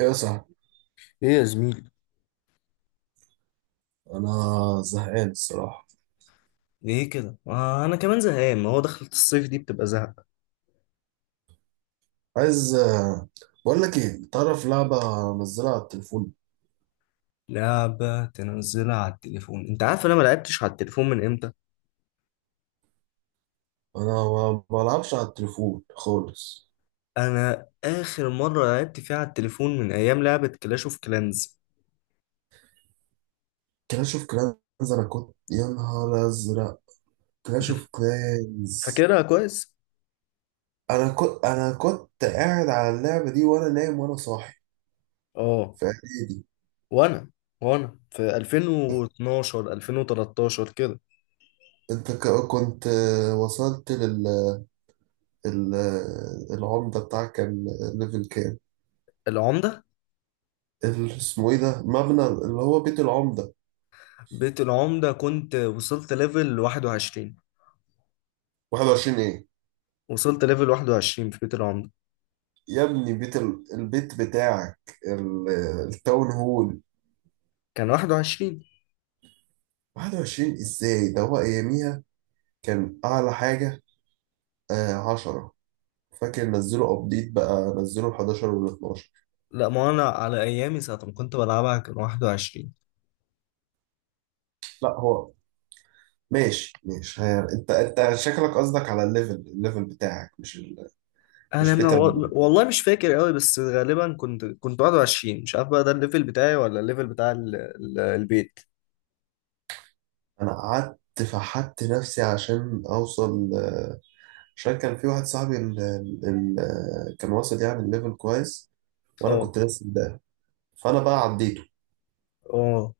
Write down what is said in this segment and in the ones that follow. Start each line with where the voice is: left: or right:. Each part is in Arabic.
right: ايه يا صاحبي.
left: ايه يا زميلي،
right: انا زهقان الصراحه.
left: ليه كده؟ آه، أنا كمان زهقان، ما هو دخلة الصيف دي بتبقى زهق.
right: عايز، بقول لك ايه، تعرف لعبه منزلها على التليفون؟
left: لعبة تنزلها على التليفون؟ أنت عارف أنا ما لعبتش على التليفون من إمتى؟
right: انا ما بلعبش على التليفون خالص.
left: أنا آخر مرة لعبت فيها على التليفون من أيام لعبة كلاش أوف كلانز.
right: كلاش اوف كلانز، انا كنت يا نهار ازرق. كلاش اوف كلانز.
left: فاكرها كويس؟
right: انا كنت قاعد على اللعبه دي وانا نايم وانا صاحي
left: آه.
right: في اعدادي.
left: وأنا وأنا في 2012 2013 كده.
right: انت كنت، وصلت لل، العمده بتاعك كان ليفل كام؟
left: العمدة.
right: اسمه ايه ده، مبنى اللي هو بيت العمده؟
left: بيت العمدة كنت وصلت ليفل 21.
right: 21 ايه؟
left: وصلت ليفل 21 في بيت العمدة.
right: يا ابني بيت البيت بتاعك التاون هول.
left: كان 21.
right: 21 ازاي، ده هو اياميها كان اعلى حاجة آه 10. فاكر نزلوا ابديت بقى، نزلوا ال 11 وال 12.
left: لا، ما انا على ايامي ساعه ما كنت بلعبها كان 21.
right: لا هو، ماشي ماشي، هي انت شكلك قصدك على الليفل، الليفل بتاعك مش ال...،
left: انا
right: مش
left: ما
right: بيت
left: و...
right: ال-.
left: والله مش فاكر قوي، بس غالبا كنت 21، مش عارف بقى ده الليفل بتاعي ولا الليفل بتاع البيت.
right: انا قعدت، فحت نفسي عشان اوصل، عشان كان في واحد صاحبي كان واصل يعني الليفل كويس، وانا
left: اه،
right: كنت لسه ده، فانا بقى عديته
left: اه.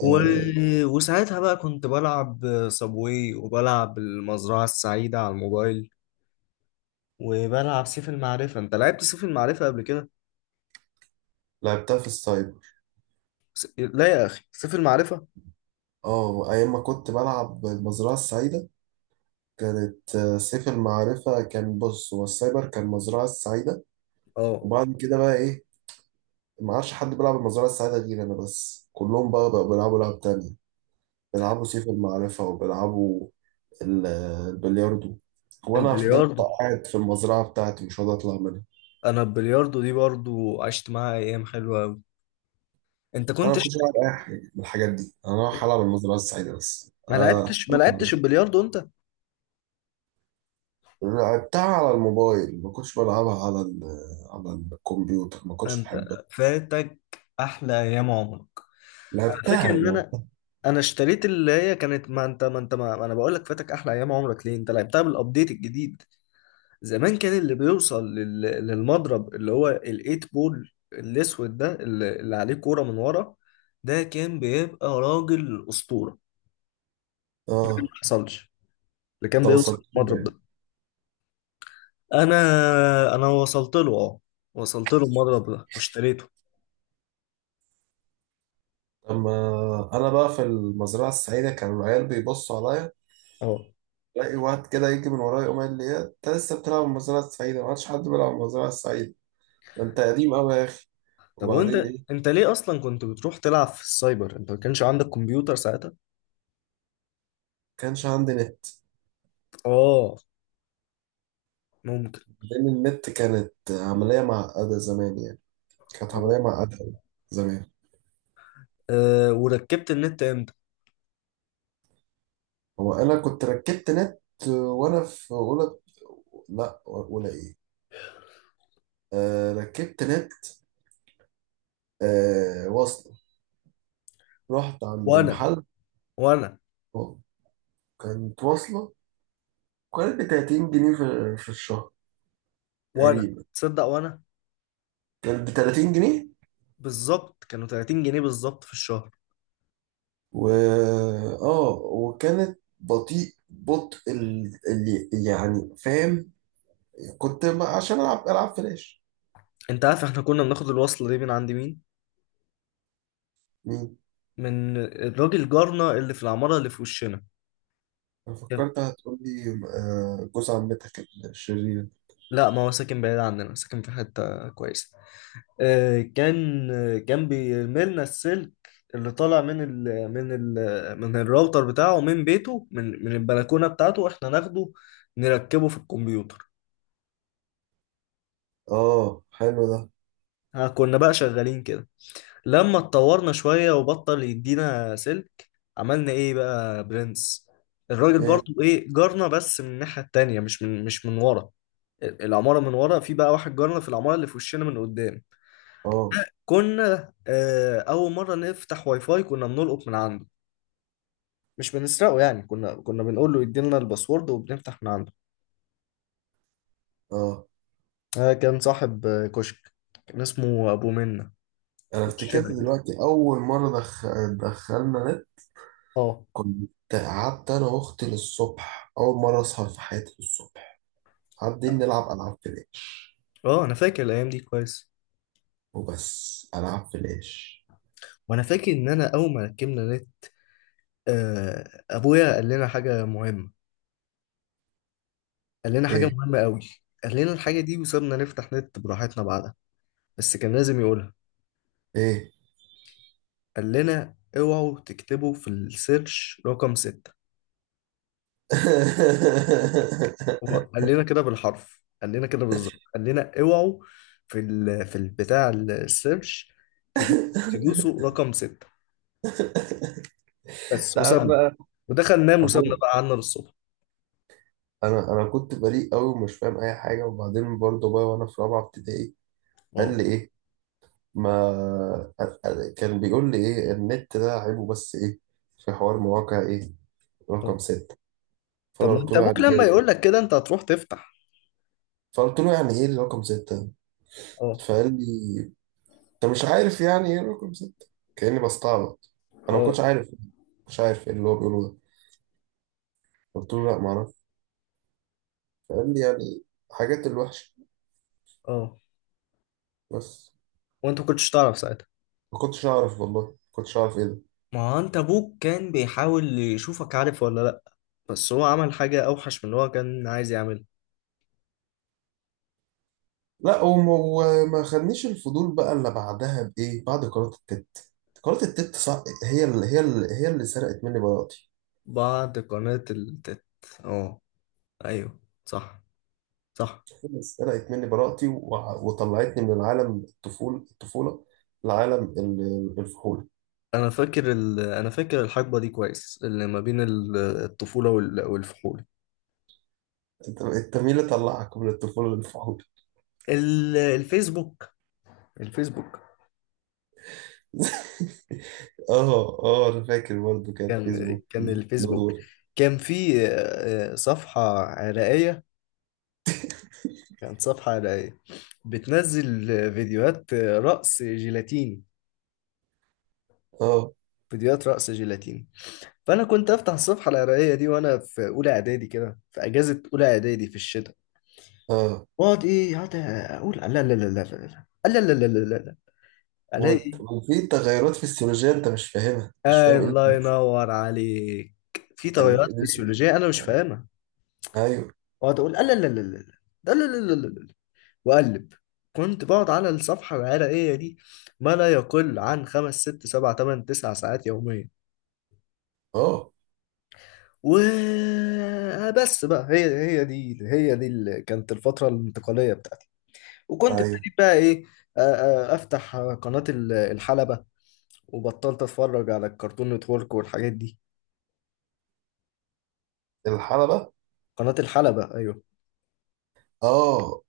left: و...
right: آه،
left: وساعتها بقى كنت بلعب صابواي وبلعب المزرعه السعيده على الموبايل، وبلعب سيف المعرفه. انت لعبت سيف المعرفه قبل كده؟
right: لعبتها في السايبر.
left: لا يا اخي، سيف المعرفه.
right: اه، ايام ما كنت بلعب المزرعة السعيدة كانت، سيف المعرفة كان، بص هو السايبر كان المزرعة السعيدة.
left: اه.
right: وبعد كده بقى ايه، ما عادش حد بيلعب المزرعة السعيدة غير انا بس، كلهم بقى بقوا بيلعبوا لعب تانية، بيلعبوا سيف المعرفة وبيلعبوا البلياردو، وانا فضلت
left: البلياردو.
right: قاعد في المزرعة بتاعتي مش راضي اطلع منها.
left: انا البلياردو دي برضو عشت معاها ايام حلوه قوي. انت
right: انا
left: كنت...
right: ما كنتش العب اي حاجة من الحاجات دي، انا رايح العب المزرعة السعيدة بس
left: ما
right: آه.
left: لعبتش ما لعبتش البلياردو انت؟
right: لعبتها على الموبايل، ما كنتش بلعبها على ال، على الكمبيوتر، ما كنتش
left: انت
right: بحبها.
left: فاتك احلى ايام عمرك. انا فاكر
right: لعبتها
left: ان انا
right: لعبتها.
left: انا اشتريت اللي هي كانت... ما انت ما انت ما ما انا بقول لك فاتك احلى ايام عمرك ليه، انت لعبتها بالابديت الجديد. زمان كان اللي بيوصل للمضرب اللي هو الايت بول الاسود ده، اللي عليه كوره من ورا، ده كان بيبقى راجل اسطوره ما
right: اه،
left: حصلش اللي كان
right: طب
left: بيوصل
right: وصلت
left: للمضرب
right: لها.
left: ده. انا انا وصلت له، اه، وصلت له المضرب ده واشتريته.
right: لما انا بقى في المزرعه السعيده كان العيال بيبصوا عليا،
left: اه.
right: الاقي واحد كده يجي من ورايا يقوم قال لي انت لسه بتلعب المزرعه السعيده؟ ما عادش حد بيلعب المزرعه السعيده، ده انت قديم قوي يا اخي.
left: طب
right: وبعدين
left: وانت،
right: ايه،
left: انت ليه اصلا كنت بتروح تلعب في السايبر؟ انت ما كانش عندك كمبيوتر ساعتها؟
right: كانش عندي نت،
left: اه، ممكن.
right: لان النت كانت عمليه معقده زمان يعني، كانت
left: اه.
right: عمليه معقده أوي زمان.
left: أه، وركبت النت امتى؟
right: هو انا كنت ركبت نت وانا في اولى. لا اولى ايه، آه ركبت نت، آه واصله، رحت عند
left: وانا
right: محل.
left: وانا
right: كانت واصله، كانت ب 30 جنيه في الشهر
left: وانا
right: تقريبا،
left: تصدق، وانا
right: كانت ب 30 جنيه.
left: بالظبط كانوا 30 جنيه بالظبط في الشهر.
right: و اه، وكانت بطيء، بطء اللي يعني فاهم. كنت عشان العب فلاش.
left: انت عارف احنا كنا بناخد الوصلة دي من عند مين؟
right: مم.
left: من الراجل جارنا اللي في العمارة اللي في وشنا.
right: انا فكرت هتقول لي جوز عمتك الشرير.
left: لا، ما هو ساكن بعيد عننا، ساكن في حتة كويسة. كان بيرملنا السلك اللي طالع من الراوتر بتاعه، من بيته، من البلكونة بتاعته، احنا ناخده نركبه في الكمبيوتر.
right: اه حلو ده.
left: ها، كنا بقى شغالين كده. لما اتطورنا شوية وبطل يدينا سلك عملنا ايه بقى؟ برنس. الراجل
right: إيه،
left: برضو، ايه، جارنا، بس من الناحية التانية، مش من ورا العمارة، من ورا في بقى واحد جارنا في العمارة اللي في وشنا من قدام.
right: اه
left: كنا اول مره نفتح واي فاي كنا بنلقط من عنده. مش بنسرقه يعني، كنا بنقول له يدينا الباسورد وبنفتح من عنده.
right: اه
left: كان صاحب كشك. كان اسمه ابو منة،
right: انا
left: في
right: افتكرت
left: وشنا كده.
right: دلوقتي اول مره دخلنا نت.
left: اه،
right: كنت قعدت انا واختي للصبح، اول مره اصحى في حياتي الصبح قاعدين نلعب العاب فلاش،
left: اه، انا فاكر الايام دي كويس.
right: وبس العاب فلاش.
left: وانا فاكر ان انا اول ما ركبنا نت، ابويا قال لنا حاجه مهمه. قال لنا حاجه
right: ايه،
left: مهمه قوي. قال لنا الحاجه دي وسابنا نفتح نت براحتنا بعدها، بس كان لازم يقولها.
right: ايه.
left: قال لنا اوعوا تكتبوا في السيرش رقم 6. هو قال لنا كده بالحرف، قال لنا كده بالظبط، قال لنا اوعوا، في البتاع السيرش تدو- تدوسوا رقم 6. بس.
right: تعرف
left: وسابنا،
right: بقى.
left: ودخل نام وسابنا
right: ابوه.
left: بقى قعدنا للصبح.
right: انا كنت بريء قوي ومش فاهم اي حاجه. وبعدين برضه بقى وانا في رابعه ابتدائي قال
left: اه،
right: لي ايه؟ ما كان بيقول لي ايه، النت ده عيبه بس ايه، في حوار مواقع ايه
left: اه.
right: رقم ستة.
left: طب
right: فأنا
left: ما
right: قلت
left: انت
right: له
left: ابوك
right: يعني
left: لما
right: إيه،
left: يقول لك كده انت هتروح تفتح.
right: فقلت له يعني إيه الرقم ستة،
left: اه،
right: فقال لي أنت مش عارف يعني إيه رقم ستة، كأني بستعبط. أنا ما
left: اه،
right: كنتش عارف، ما كنتش عارف إيه اللي هو بيقوله ده. قلت له لا معرفش، فقال لي يعني حاجات الوحشة
left: اه.
right: بس.
left: وانت ما كنتش تعرف ساعتها؟
right: ما كنتش أعرف، والله ما كنتش أعرف إيه ده.
left: ما هو انت ابوك كان بيحاول يشوفك عارف ولا لا، بس هو عمل حاجة اوحش من اللي هو كان عايز يعملها.
right: لا، وما خدنيش الفضول بقى إلا بعدها بإيه، بعد قناة التت. قناة التت صح، هي اللي سرقت مني بقى،
left: بعد قناة التت. اه، ايوه، صح، صح.
right: بس سرقت مني براءتي، وطلعتني من العالم الطفولة الطفولة لعالم الفحول.
left: انا فاكر الحقبه دي كويس، اللي ما بين الطفوله والفحول.
right: انت مين اللي طلعك من الطفولة للفحول؟
left: ال... الفيسبوك الفيسبوك
right: اه اه انا فاكر برضه كان
left: كان
right: فيسبوك.
left: كان الفيسبوك.
right: ندور.
left: كان في صفحه عراقيه. كانت صفحه عراقيه بتنزل فيديوهات رقص جيلاتيني،
right: اه
left: فيديوهات رقص جيلاتيني. فانا كنت افتح الصفحه العراقيه دي وانا في اولى اعدادي كده، في اجازه اولى اعدادي في الشتاء.
right: اه
left: واقعد ايه، اقعد اقول لا لا لا لا لا لا لا لا لا لا لا لا. الاقي...
right: وفي تغيرات فسيولوجية انت مش فاهمها، مش فاهم
left: آه،
right: ايه اللي
left: الله
right: بيحصل.
left: ينور عليك، في
right: آه،
left: تغيرات
right: ليه؟
left: فسيولوجية أنا مش
right: آه.
left: فاهمها.
right: ايوه.
left: وأقعد أقول لا لا لا لا لا لا لا لا لا لا وأقلب. كنت بقعد على الصفحة العرقية دي ما لا يقل عن 5 6 7 8 9 ساعات يوميا.
right: اه
left: و بس بقى، هي دي، هي دي اللي كانت الفترة الانتقالية بتاعتي. وكنت
right: ايوه.
left: ابتديت بقى إيه؟ آه، أفتح قناة الحلبة، وبطلت أتفرج على الكرتون نتورك والحاجات دي.
right: الحلبة.
left: قناة الحلبة، أيوه.
right: اه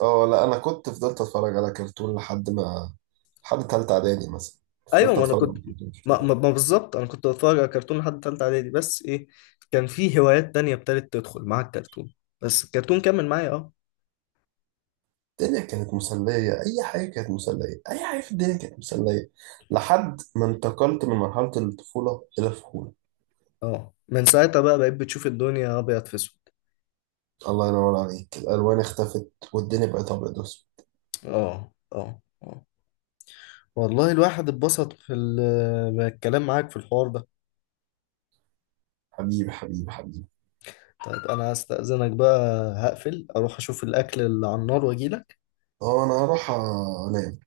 right: اه. لا انا كنت فضلت اتفرج على كرتون لحد ما، لحد تالتة اعدادي مثلا
left: ايوه،
right: فضلت
left: ما انا
right: اتفرج
left: كنت،
right: على كرتون
left: ما,
right: كتير.
left: ما, ما بالظبط انا كنت بتفرج على كرتون لحد تالتة اعدادي، بس ايه، كان في هوايات تانية ابتدت تدخل مع الكرتون، بس الكرتون كمل معايا. اه.
right: الدنيا كانت مسلية، اي حاجة كانت مسلية، اي حاجة في الدنيا كانت مسلية لحد ما انتقلت من مرحلة الطفولة الى الفهولة.
left: اه، من ساعتها بقى بقيت بتشوف الدنيا ابيض في اسود.
right: الله ينور عليك، الالوان اختفت والدنيا بقت ابيض واسود.
left: اه، اه، اه. والله الواحد اتبسط بالكلام معاك في الحوار ده.
right: حبيبي حبيبي حبيبي.
left: طيب، انا هستأذنك بقى، هقفل اروح اشوف الاكل اللي على النار واجيلك.
right: اه انا هروح انام.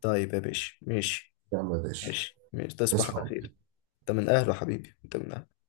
left: طيب يا باشا، ماشي.
right: يا عم يا باشا.
left: ماشي، ماشي، تصبح على
right: تسمع
left: خير. انت من اهله حبيبي، انت من أهله.